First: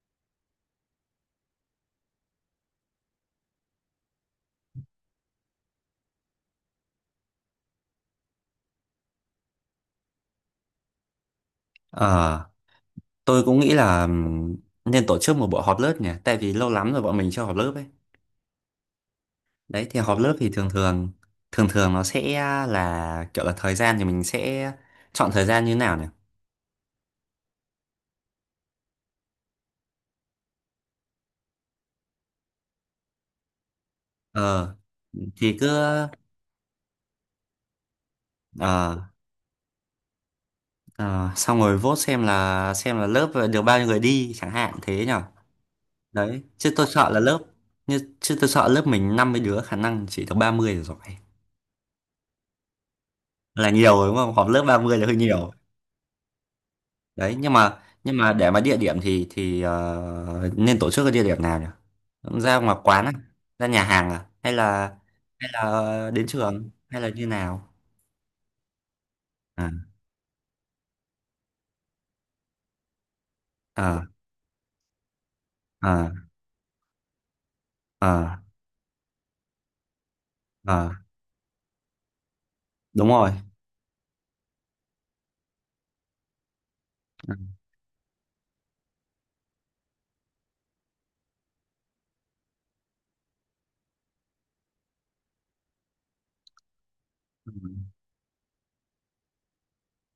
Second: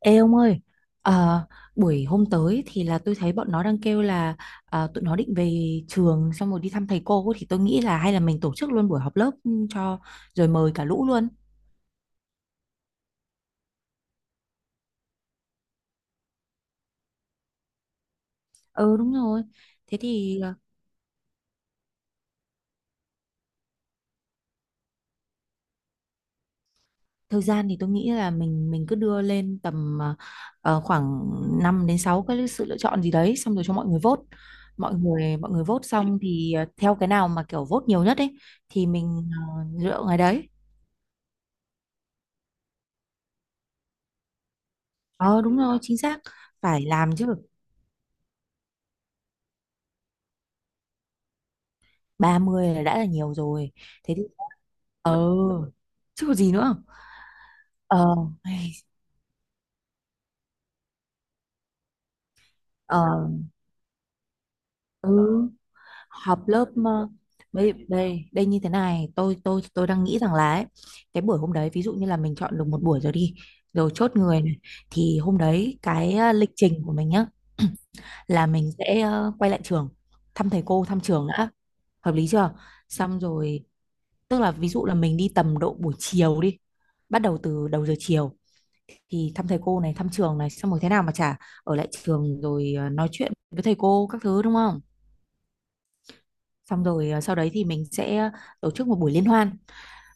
Ê ông ơi, ờ, buổi hôm tới thì là tôi thấy bọn nó đang kêu là tụi nó định về trường xong rồi đi thăm thầy cô thì tôi nghĩ là hay là mình tổ chức luôn buổi họp lớp cho rồi mời cả lũ luôn. Ờ, tôi cũng nghĩ là nên tổ chức một buổi họp lớp nhỉ, tại vì lâu lắm rồi bọn mình chưa họp lớp ấy. Ừ, đúng rồi. Đấy Thế thì họp lớp thì thì thường thường nó sẽ là kiểu là thời gian thì mình sẽ chọn thời gian như thế nào nhỉ? thời gian thì tôi nghĩ là mình cứ đưa lên tầm khoảng 5 đến 6 cái sự lựa chọn gì đấy xong rồi cho mọi người vote. Ờ Mọi người mọi thì người cứ vote xong thì theo cái nào mà kiểu vote nhiều nhất ấy thì ờ mình lựa ngày đấy. ờ, xong rồi vote xem là lớp được bao nhiêu người đi chẳng hạn thế nhỉ. Ờ, đúng rồi, chính xác. Đấy, chứ Phải tôi sợ làm chứ. Lớp mình 50 đứa khả năng chỉ được 30 là giỏi. 30 là đã là nhiều Là rồi. nhiều rồi Thế đúng thì không? Họp lớp 30 là hơi ờ nhiều. chứ có gì nữa. Đấy nhưng mà ờ nhưng mà để mà Ai, địa điểm thì nên tổ chức ở địa điểm nào nhỉ? Ra ngoài quán à? ờ Ra nhà hàng à? hay là ừ, hay là đến họp lớp. trường hay là Ờ, như nào? Đây đây đây, như thế này tôi tôi À, tôi đang nghĩ rằng là ấy, cái buổi hôm đấy ví dụ như là mình chọn được một buổi rồi đi, rồi à, chốt người này, thì hôm đấy à, cái lịch trình của mình nhá à, là mình sẽ quay lại trường, thăm thầy cô, à. thăm trường đã, hợp lý chưa? Đúng Xong rồi. rồi tức là ví dụ là mình đi tầm độ buổi chiều đi, bắt Ừ. đầu từ đầu giờ chiều thì thăm thầy cô này, thăm trường này, xong rồi thế nào mà chả ở lại trường rồi nói chuyện với thầy cô các thứ, đúng không? Xong rồi sau đấy Ừ. thì mình sẽ tổ chức một buổi liên hoan.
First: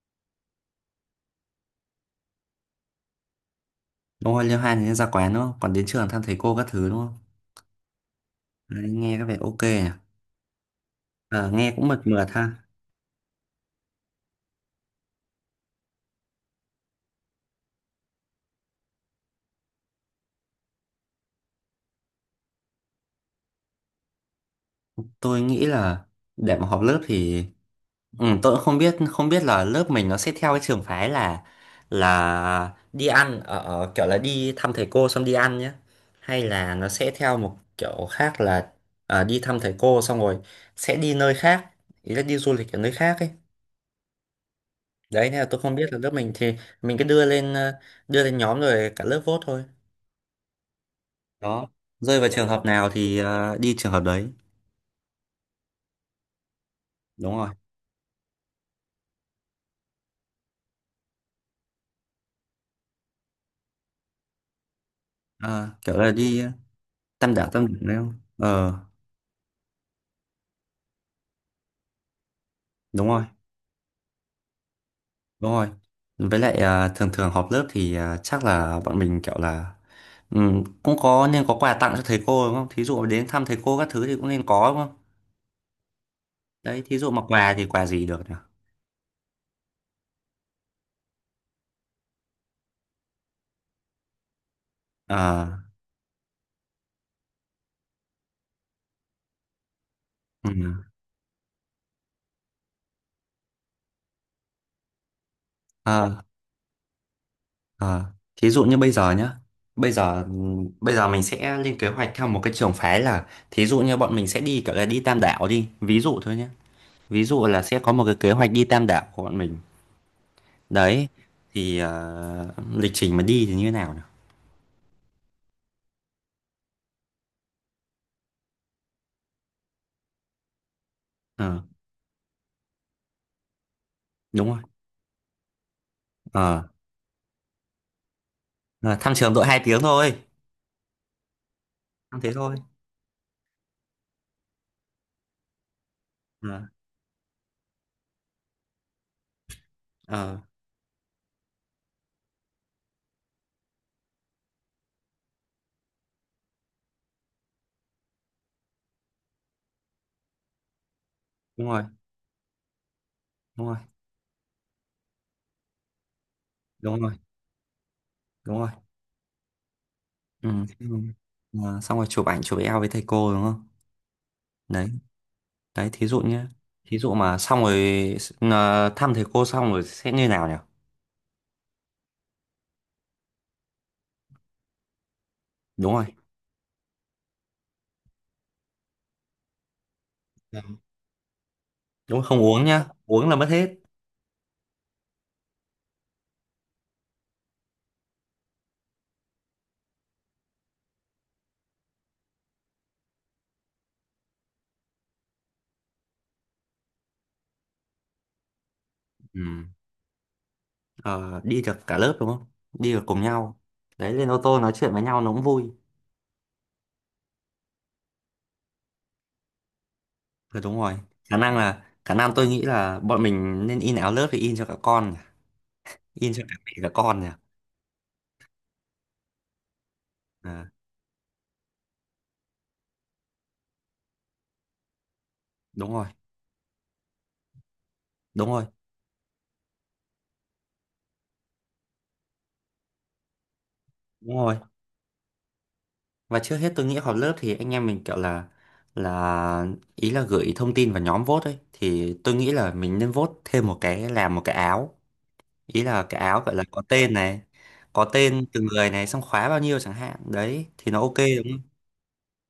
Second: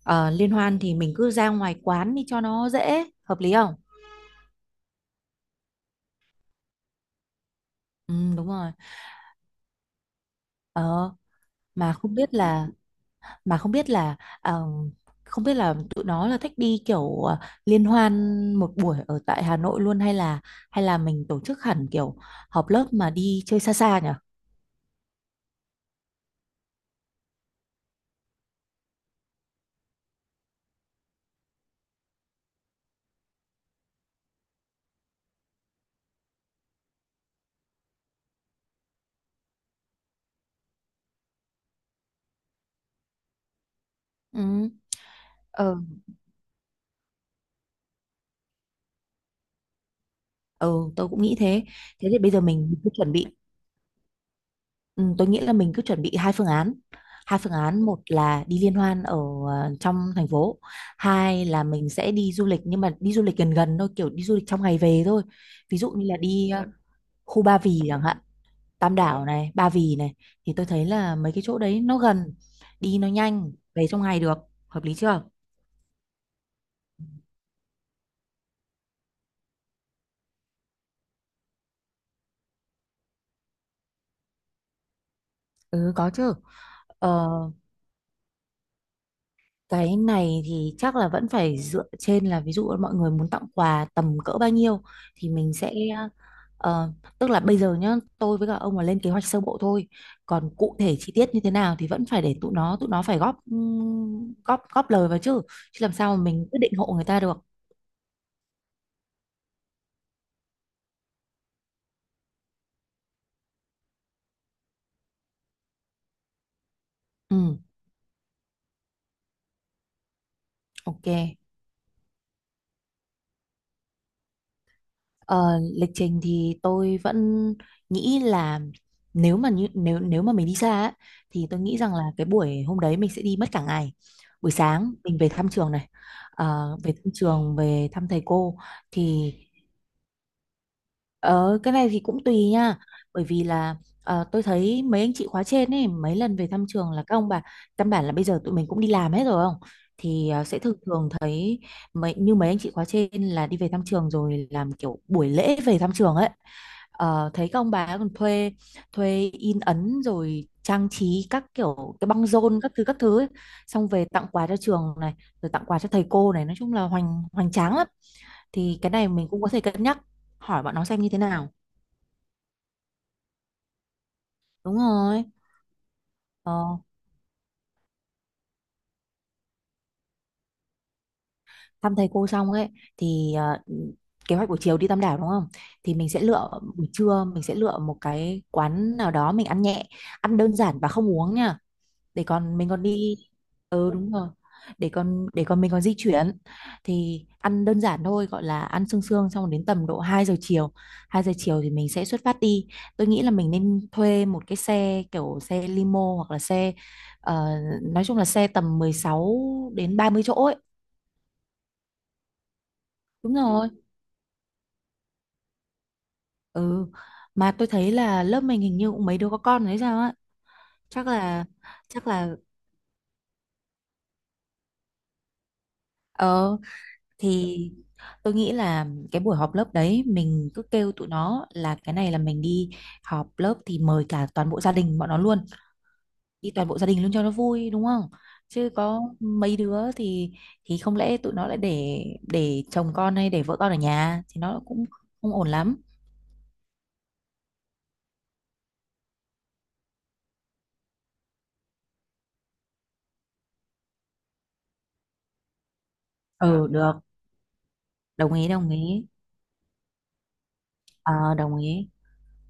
Liên hoan thì mình cứ ra ngoài quán đi cho nó dễ, hợp lý không? Đúng rồi. Liêu hai thì nên ra quán đúng không? Còn đến trường thăm thầy cô các thứ đúng không? Ừ, đúng rồi. Đấy, nghe có vẻ ok nhỉ. ờ, À, nghe cũng mà mượt không mượt biết ha. là mà không biết là ờ, tụi nó là thích đi kiểu liên hoan một buổi ở tại Hà Nội luôn, hay là mình tổ chức hẳn kiểu họp lớp mà đi chơi xa xa nhỉ. Tôi nghĩ là để mà họp lớp thì, ừ, tôi cũng không biết là lớp mình nó sẽ theo cái trường phái là đi ăn ở ở kiểu là đi thăm thầy cô xong đi ăn nhé, hay là nó sẽ theo một kiểu khác là à, đi thăm thầy cô xong rồi sẽ đi nơi khác, ý là đi du lịch ở nơi khác ấy. Đấy nên là tôi không Ừ. biết là lớp mình thì mình cứ đưa lên nhóm rồi cả lớp vote thôi. Ừ, tôi cũng nghĩ thế. Đó, Thế thì rơi vào bây giờ trường hợp mình nào cứ chuẩn thì bị, đi trường hợp đấy. ừ, tôi nghĩ là mình cứ chuẩn bị hai phương án. Đúng Hai rồi. phương án, một là đi liên hoan ở trong thành phố, hai là mình sẽ đi du lịch nhưng mà đi du lịch gần gần thôi, kiểu đi du lịch trong ngày về thôi. Ờ, Ví dụ kiểu như là là đi đi khu Ba tam đảo Vì đấy chẳng không? hạn, Ờ, Tam Đảo này, Ba Vì này, thì tôi thấy là mấy cái chỗ đấy nó gần, đi nó đúng rồi. nhanh, về trong ngày được, hợp lý chưa? Đúng rồi. Với lại à, thường thường họp lớp thì à, chắc là bọn mình kiểu là cũng có nên có quà tặng cho thầy cô đúng không? Thí dụ đến thăm thầy cô các thứ thì cũng nên có đúng không? Ừ, có chứ. Đấy, thí dụ Ờ, mà quà thì quà gì được nhỉ? Cái này thì chắc là vẫn phải dựa trên là ví dụ mọi người muốn tặng quà tầm cỡ bao nhiêu thì Ờ, mình sẽ ờ, tức là bây giờ nhá, tôi với cả ông là lên kế hoạch sơ bộ thôi, còn cụ ừm, thể chi tiết như thế nào thì vẫn phải để tụi nó phải góp góp góp lời vào chứ, chứ làm sao ờ, mà mình quyết định hộ người ta được. ờ. Thí dụ như bây giờ nhá. Bây giờ mình sẽ lên kế hoạch theo một cái trường phái là thí dụ như bọn mình sẽ đi kiểu là đi Tam Đảo đi, ví dụ thôi nhé. Ví Ừ, dụ là sẽ có một cái kế hoạch đi Tam Đảo của bọn mình. ok. Đấy, thì à, lịch trình mà đi thì như thế nào nhỉ? Ờ, Lịch trình thì tôi vẫn nghĩ là nếu mà mình đi xa á, thì tôi Ờ. nghĩ rằng là cái buổi hôm đấy mình sẽ đi mất cả ngày. Đúng Buổi rồi. sáng mình về thăm trường này, Ờ. Về thăm trường, về thăm thầy cô À, thăm thì. trường đội 2 tiếng thôi, Ờ, cái này thì thăm cũng thế tùy thôi. nha, bởi vì là tôi thấy mấy anh chị khóa trên ấy mấy lần về Ờ. thăm trường là các ông bà, căn bản là bây giờ tụi mình cũng đi làm hết rồi không, thì Ờ. Sẽ thường thường thấy mấy như mấy anh chị khóa trên là đi về thăm trường rồi làm kiểu buổi lễ về thăm trường ấy. Thấy các ông bà còn thuê, in ấn rồi trang trí các Đúng rồi. kiểu cái băng rôn các thứ ấy. Đúng rồi. Xong về tặng quà cho trường này, rồi tặng quà cho thầy cô này, nói chung là Đúng rồi. hoành hoành tráng lắm. Đúng rồi. Thì cái này mình cũng có thể cân nhắc Ừ. hỏi bọn nó Thế xem rồi. như thế nào. Ờ, xong rồi chụp ảnh chụp eo với thầy cô đúng không? Đúng Đấy. rồi. Đấy thí dụ nhé. Ờ, Thí dụ mà xong rồi thăm thầy cô xong rồi sẽ như nào nhỉ? Thăm thầy cô xong ấy thì kế hoạch buổi chiều đi Tam Đảo đúng không? Đúng Thì rồi. mình sẽ lựa Buổi trưa mình sẽ lựa một cái quán nào đó mình ăn nhẹ, ăn đơn Dạ. giản và không uống nha. Đúng Để rồi, không còn uống mình còn nhá, đi. uống là mất hết. Ừ, đúng rồi. Để còn mình còn di chuyển thì ăn đơn giản thôi, gọi là ăn sương sương, xong đến tầm độ 2 giờ chiều. 2 giờ chiều thì mình sẽ xuất phát đi. Tôi nghĩ là mình nên thuê một cái xe kiểu xe limo hoặc là xe ờ, nói chung là xe tầm mười sáu Ừ. đến ba mươi chỗ ấy. Ờ, đi được cả lớp đúng không? Đi được cùng Đúng nhau. rồi. Đấy lên ô tô nói chuyện với nhau nó cũng vui. Ừ. Mà tôi thấy là lớp mình hình như cũng mấy đứa có con đấy sao á. Ờ, đúng rồi. Chắc khả là năng là chắc khả năng là tôi nghĩ là bọn mình nên in áo lớp thì in cho cả con, in cho cả ờ mẹ cả con nhỉ. thì tôi nghĩ là cái buổi họp lớp đấy mình cứ À, kêu tụi nó là cái này là mình đi họp lớp thì mời cả toàn bộ gia đình bọn nó luôn. đúng rồi. Đi toàn bộ gia đình luôn cho nó vui đúng không? Đúng rồi. Chứ có mấy đứa thì không lẽ tụi nó lại để chồng con hay để vợ con ở nhà Đúng thì rồi. nó cũng không ổn lắm. Và trước hết tôi nghĩ họp lớp thì anh em mình kiểu là ý là gửi thông tin vào nhóm vote ấy thì tôi nghĩ là mình nên vote thêm một cái, làm một cái áo, ý là cái áo gọi là Ừ, có được, tên này, có đồng tên ý từng đồng người ý. này xong khóa bao nhiêu chẳng hạn đấy thì nó ok Ờ, đúng đồng không? ý.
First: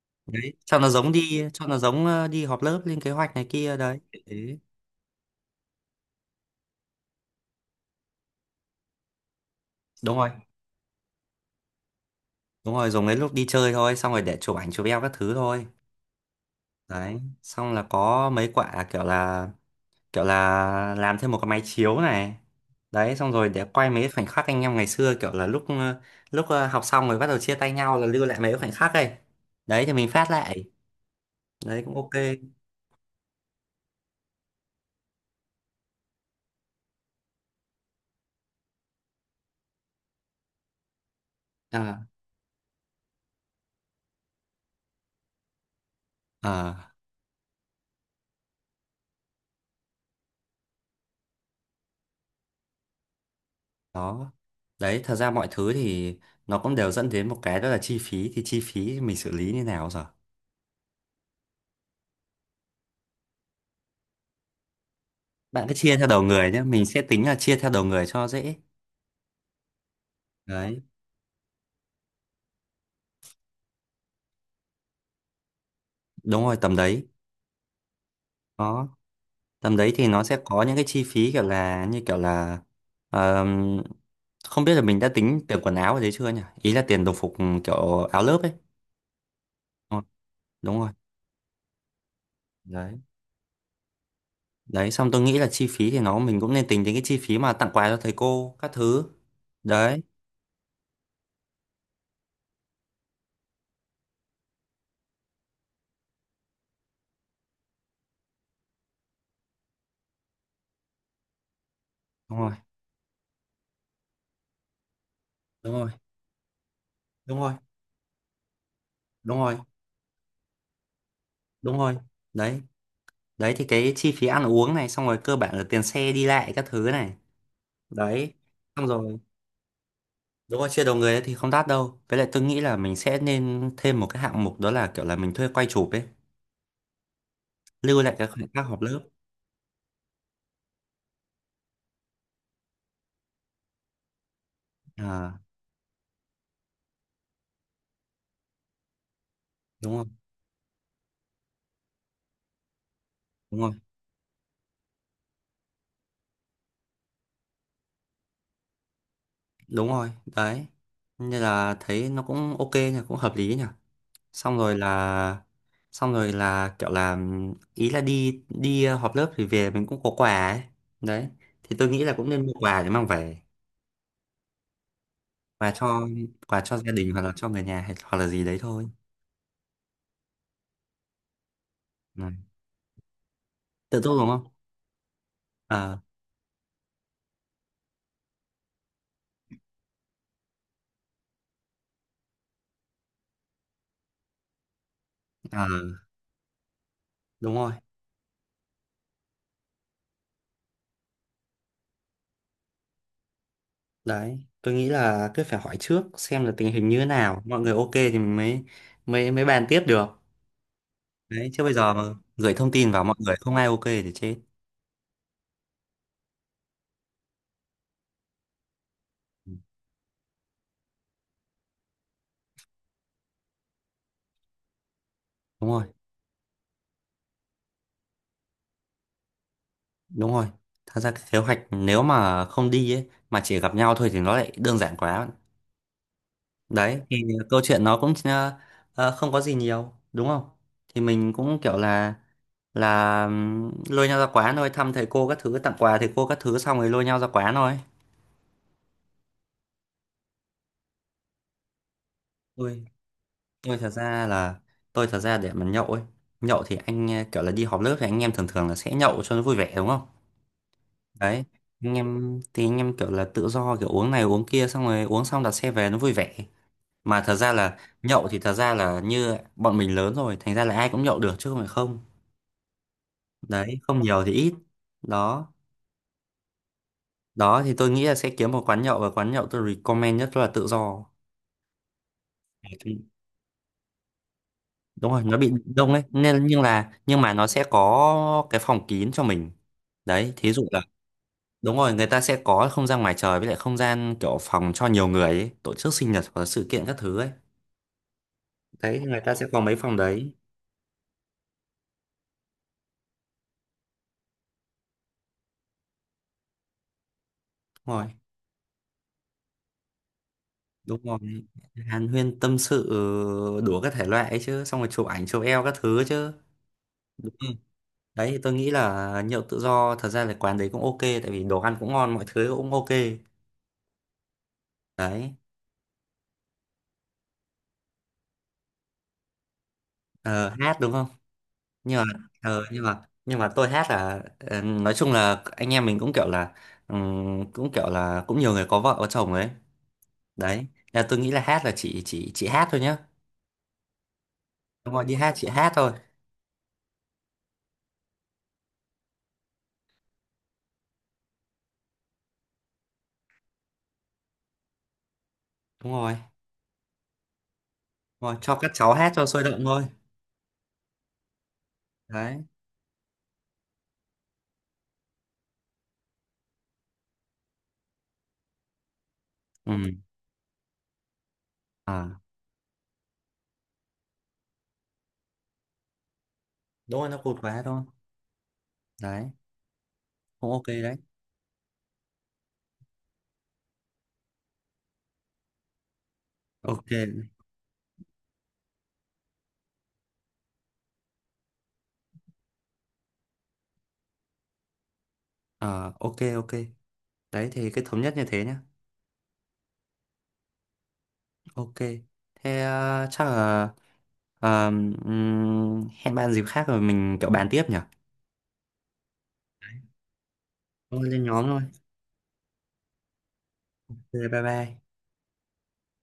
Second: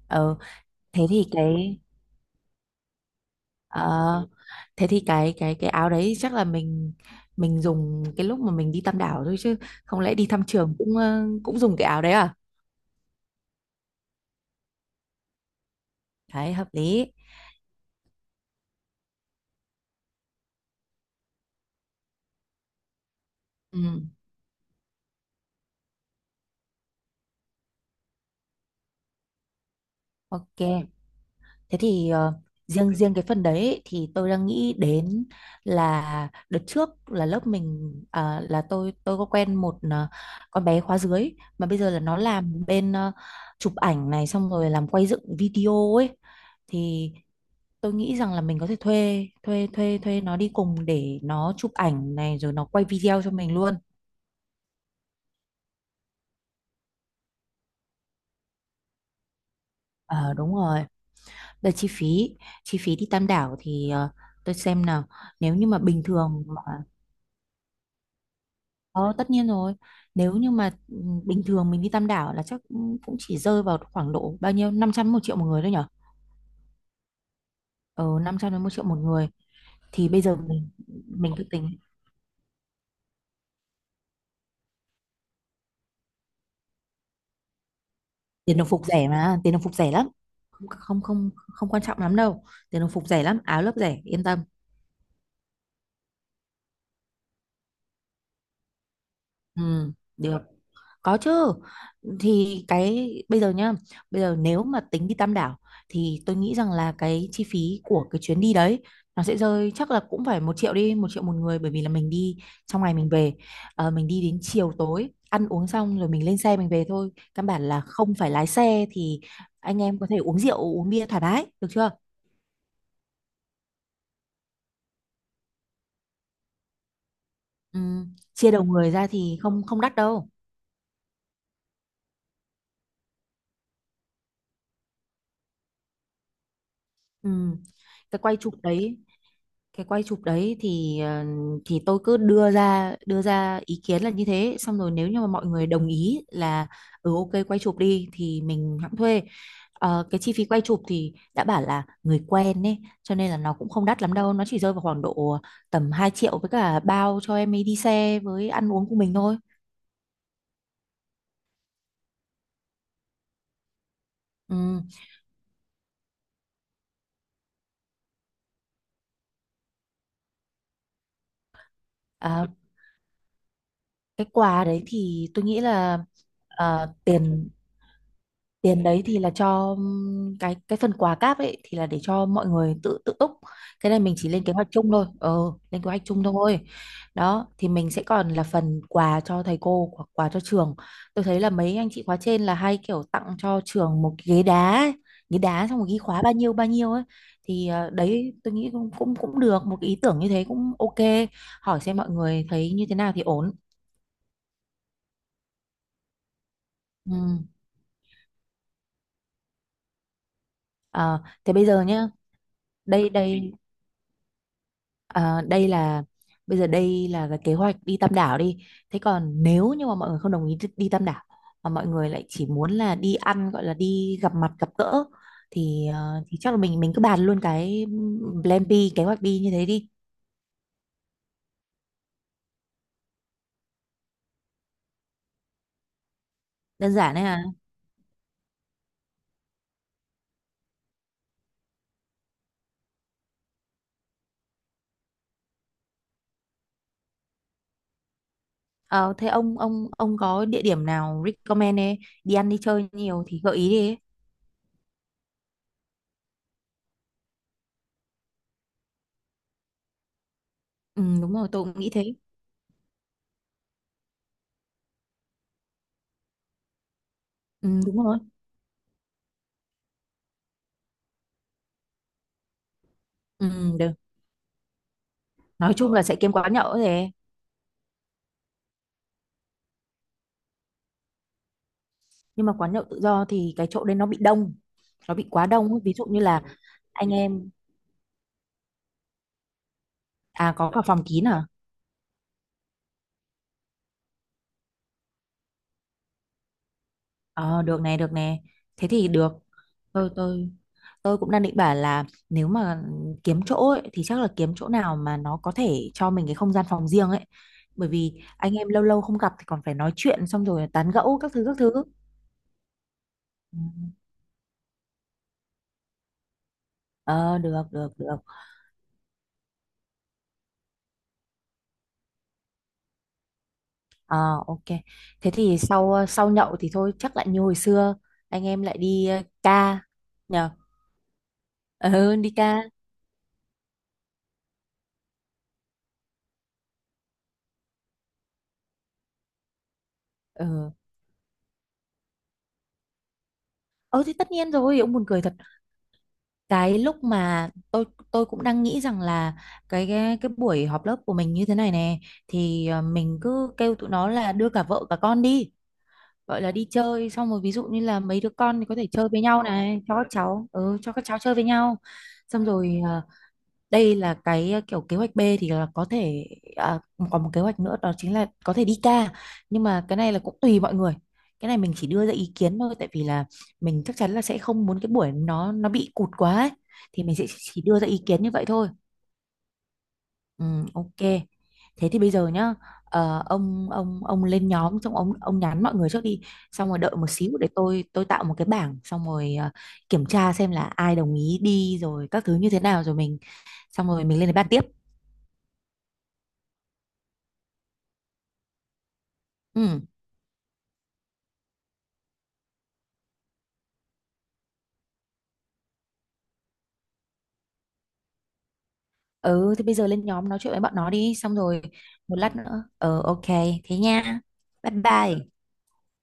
ờ Đấy cho nó thế giống thì đi, cho nó cái giống đi họp lớp lên kế hoạch này kia ờ, đấy. Thế- Thế thì cái áo đấy chắc là mình dùng cái lúc mà mình đi Tam Đảo thôi, chứ không lẽ đúng đi rồi, thăm trường cũng cũng dùng cái áo đấy à. đúng rồi, dùng đến lúc đi chơi thôi xong rồi để chụp ảnh chụp eo các thứ thôi. Đấy hợp lý. Đấy xong là có mấy quả kiểu là làm thêm một cái máy chiếu này. Đấy xong rồi để quay mấy Ừ, cái khoảnh khắc anh em ngày xưa kiểu là lúc học xong rồi bắt đầu chia tay nhau là lưu lại mấy cái khoảnh khắc ấy. Đấy thì mình phát ok. lại. Thế Đấy cũng thì ok. Riêng riêng cái phần đấy ấy, thì tôi đang nghĩ đến là đợt trước là lớp mình, à, là tôi có quen một con bé khóa dưới mà bây giờ là À, nó làm bên chụp ảnh này xong rồi làm quay dựng video ấy, à, thì tôi nghĩ rằng là mình có thể thuê thuê thuê thuê nó đi cùng để nó chụp ảnh này rồi nó quay video cho mình luôn. đó. Đấy thật ra mọi thứ thì nó cũng đều dẫn đến một cái, đó là chi phí thì chi phí mình xử lý như nào giờ? Ờ, đúng rồi. Về chi phí đi Tam Đảo thì tôi xem nào, nếu Bạn như cứ mà chia bình theo đầu thường người nhé, mà mình sẽ tính là chia theo đầu người cho dễ. ờ, tất nhiên rồi, nếu như mà Đấy, ừ, bình thường mình đi Tam Đảo là chắc cũng cũng chỉ rơi vào khoảng độ bao nhiêu 500 một triệu một người thôi nhở? đúng rồi tầm đấy. Ờ Năm trăm đến một triệu Đó, một người, tầm đấy thì thì bây nó giờ sẽ có mình những cái chi phí mình kiểu cứ tính. là, như kiểu là ờm, không biết là mình đã tính tiền quần áo ở đấy chưa nhỉ, ý là tiền đồng phục, ừ, kiểu áo lớp ấy. Tiền đồng phục rẻ mà, tiền đồng phục rẻ Ờ, lắm, không đúng rồi. không không không quan trọng lắm đâu. Tiền đồng Đấy. phục rẻ lắm, áo lớp rẻ, yên tâm. Đấy xong tôi nghĩ là chi phí thì nó mình cũng nên tính đến cái chi phí mà tặng quà cho thầy cô các thứ. Ừ, Đấy. được. Có chứ. Thì cái bây giờ nhá, bây giờ nếu mà tính đi Tam Đảo thì tôi nghĩ rằng là cái chi phí của cái chuyến đi đấy nó sẽ rơi chắc là cũng phải một triệu đi, một triệu một người, bởi vì là mình đi Đúng rồi. trong ngày mình về. Ờ, mình đi đến chiều tối ăn uống Đúng rồi. xong rồi mình lên xe mình về thôi. Đúng Căn rồi. bản là không phải lái xe thì Đúng rồi. anh em có thể uống rượu, uống bia thoải mái, được Đúng chưa? rồi. Đấy. Đấy thì cái chi phí ăn uống này xong rồi cơ bản là tiền xe đi lại các thứ này. Ừ, Đấy chia đầu xong người ra rồi. thì không không đắt đâu. Đúng rồi, chia đầu người ấy thì không đắt đâu. Với lại tôi nghĩ là mình sẽ nên thêm một cái hạng mục đó là kiểu là mình thuê quay chụp ấy, Ừ. lưu lại Cái các quay khoảnh chụp khắc họp đấy lớp. cái quay chụp đấy thì thì tôi cứ đưa ra ý kiến là như thế, xong rồi nếu như mà À, mọi người đồng ý là ừ ok quay chụp đi thì mình hãng thuê. đúng rồi, Cái chi phí quay chụp thì đã bảo là người quen ấy, cho nên là nó đúng cũng rồi, không đắt lắm đâu, nó chỉ rơi vào khoảng độ tầm 2 triệu với cả bao cho em ấy đi xe với ăn uống của mình thôi. đúng rồi, đấy. Nên là thấy nó cũng ok nhỉ, cũng hợp lý nhỉ. Ừ. Xong rồi là, xong rồi là kiểu là, ý là đi đi ờ, họp lớp thì về mình cũng có quà ấy. Đấy, thì tôi nghĩ là cũng nên À, mua quà để mang về, cái quà đấy thì tôi nghĩ quà là cho quà cho gia đình hoặc là cho tiền người nhà, hay- hoặc là gì đấy tiền thôi. đấy thì là cho cái phần quà cáp ấy thì là để Ừ. cho mọi người tự tự túc. Cái này Tự mình túc đúng chỉ lên không? kế hoạch chung thôi. Ờ Lên kế À, hoạch chung thôi. Đó thì mình sẽ còn là phần quà cho thầy cô hoặc quà cho trường. Tôi thấy là mấy anh chị khóa trên là hay kiểu tặng cho trường một cái ghế đá ấy. Ghế à, đá xong rồi ghi khóa bao nhiêu ấy, đúng thì rồi. Đấy tôi nghĩ cũng cũng cũng được, một cái ý tưởng như thế cũng ok. Hỏi xem mọi người thấy như thế nào thì ổn. Đấy, tôi nghĩ là cứ phải hỏi trước xem là tình hình như thế nào, Ừ. mọi người ok thì mình mới mới mới bàn tiếp được. Ờ, Đấy, thế chứ bây bây giờ giờ mà nhá. gửi thông tin vào Đây mọi người đây. không ai ok thì chết. Ờ, đây là bây giờ đây là cái kế hoạch đi Tam Đảo đi. Thế còn Ừ. nếu như mà mọi người không đồng ý đi, đi Tam Đảo mà mọi người lại chỉ muốn là đi ăn, gọi là đi gặp mặt gặp gỡ, Đúng rồi, thì thì chắc là mình cứ bàn luôn cái plan B, kế hoạch đi như thế đi. đúng rồi. Thật ra cái kế hoạch nếu mà không đi ấy mà chỉ gặp nhau thôi thì nó lại đơn giản quá. Đơn Đấy, giản thì đấy à. câu chuyện nó cũng không có gì nhiều, đúng không? Thì mình cũng kiểu là lôi nhau ra quán thôi, thăm thầy cô các thứ, tặng quà thầy cô các thứ xong rồi lôi nhau ra quán thôi. Ờ, thế ông có địa điểm nào recommend ấy, đi ăn đi Ui. chơi nhiều thì gợi ý Tôi đi. thật Ấy. ra là tôi thật ra để mà nhậu ấy, nhậu thì anh kiểu là đi họp lớp thì anh em thường thường là sẽ nhậu cho nó vui vẻ đúng không? Ừ, đúng Đấy, rồi, tôi cũng nghĩ anh thế. em thì anh em kiểu là tự do kiểu uống này uống kia xong rồi uống xong đặt xe về nó vui vẻ. Mà thật ra Ừ, là đúng rồi. nhậu thì thật ra là như bọn mình lớn rồi thành ra là ai cũng nhậu được chứ không phải không. Ừ, Đấy được. không nhiều thì ít. Đó. Nói chung là sẽ kiếm quán nhậu rồi. Đó thì tôi nghĩ là sẽ kiếm một quán nhậu và quán nhậu tôi recommend nhất là tự do. Nhưng mà quán nhậu tự do thì cái chỗ đấy nó bị đông, Đúng nó rồi bị nó quá bị đông ấy. đông Ví đấy dụ như là nên, nhưng là anh nhưng mà nó em. sẽ có cái phòng kín cho mình. Đấy thí À, dụ có là cả phòng kín à? đúng rồi, người ta sẽ có không gian ngoài trời với lại không gian kiểu phòng cho nhiều người ấy, tổ chức sinh nhật hoặc là sự kiện các thứ ấy. Ờ, được nè, được nè, thế Đấy thì người được. ta sẽ có mấy phòng tôi đấy. tôi tôi cũng đang định bảo là nếu mà kiếm chỗ ấy, thì chắc là kiếm chỗ nào mà nó có thể cho mình cái không gian phòng riêng ấy, bởi Đúng rồi. vì anh em lâu lâu không gặp thì còn phải nói chuyện xong rồi tán Đúng rồi. gẫu các thứ các thứ. Hàn huyên tâm sự Ừ. đủ các thể loại ấy chứ, xong rồi chụp ảnh chụp eo các thứ chứ, đúng Ờ, không? được được được. Đấy thì tôi nghĩ là nhậu tự do thật ra là quán đấy cũng ok tại vì đồ ăn cũng ngon mọi thứ cũng ok. Ờ, ok. Thế Đấy. thì sau sau nhậu thì thôi chắc lại như hồi xưa, anh em lại đi ca nhỉ? Ờ, hát đúng không? nhưng mà Ờ, đi ca. ờ, nhưng mà nhưng mà tôi hát là nói chung là anh em mình cũng kiểu là cũng kiểu là cũng nhiều người có vợ có chồng ấy. ờ, Đấy là tôi nghĩ là hát là chị hát thôi nhá. ờ thì tất nhiên rồi, ông Đúng buồn rồi đi cười hát thật. chị hát thôi. Cái lúc mà tôi cũng đang nghĩ rằng là cái buổi họp lớp của mình như thế này nè thì mình cứ kêu tụi nó là đưa cả vợ cả con đi, Đúng rồi. gọi là đi chơi, xong rồi ví dụ như là mấy Đúng đứa rồi cho con thì các có thể cháu chơi hát với cho nhau sôi động này thôi. cho các cháu, ừ, cho các cháu chơi với nhau, Đấy. xong rồi đây là cái kiểu kế hoạch B thì là có thể. À, còn một kế hoạch nữa đó chính là có thể đi ca, nhưng mà cái Ừ. này là cũng tùy mọi người. Cái này mình chỉ đưa ra À. ý kiến thôi tại vì là mình chắc chắn là sẽ không muốn cái buổi nó bị cụt quá ấy. Đúng Thì rồi mình nó sẽ cụt quá chỉ đưa thôi. ra ý kiến như vậy thôi. Đấy Ừ, cũng ok. Đấy ok. Thế thì bây giờ nhá, ông lên nhóm xong ông nhắn mọi người trước đi, xong rồi đợi một ok. xíu để tôi tạo một cái bảng, xong rồi kiểm tra xem là ai đồng ý đi rồi các thứ như thế nào rồi mình, xong rồi mình lên để bàn tiếp. Ờ, ok ok. Đấy thì cái thống nhất như thế nhá. Ừ. Ok. Thế chắc là ờ, hẹn bạn dịp khác rồi mình kiểu bàn tiếp nhỉ. Ừ, thì bây giờ lên nhóm nói chuyện với bọn nó Thôi đi, lên xong nhóm thôi. rồi một lát nữa. Ừ, ok. Thế nha. Ok. Bye Bye bye. bye.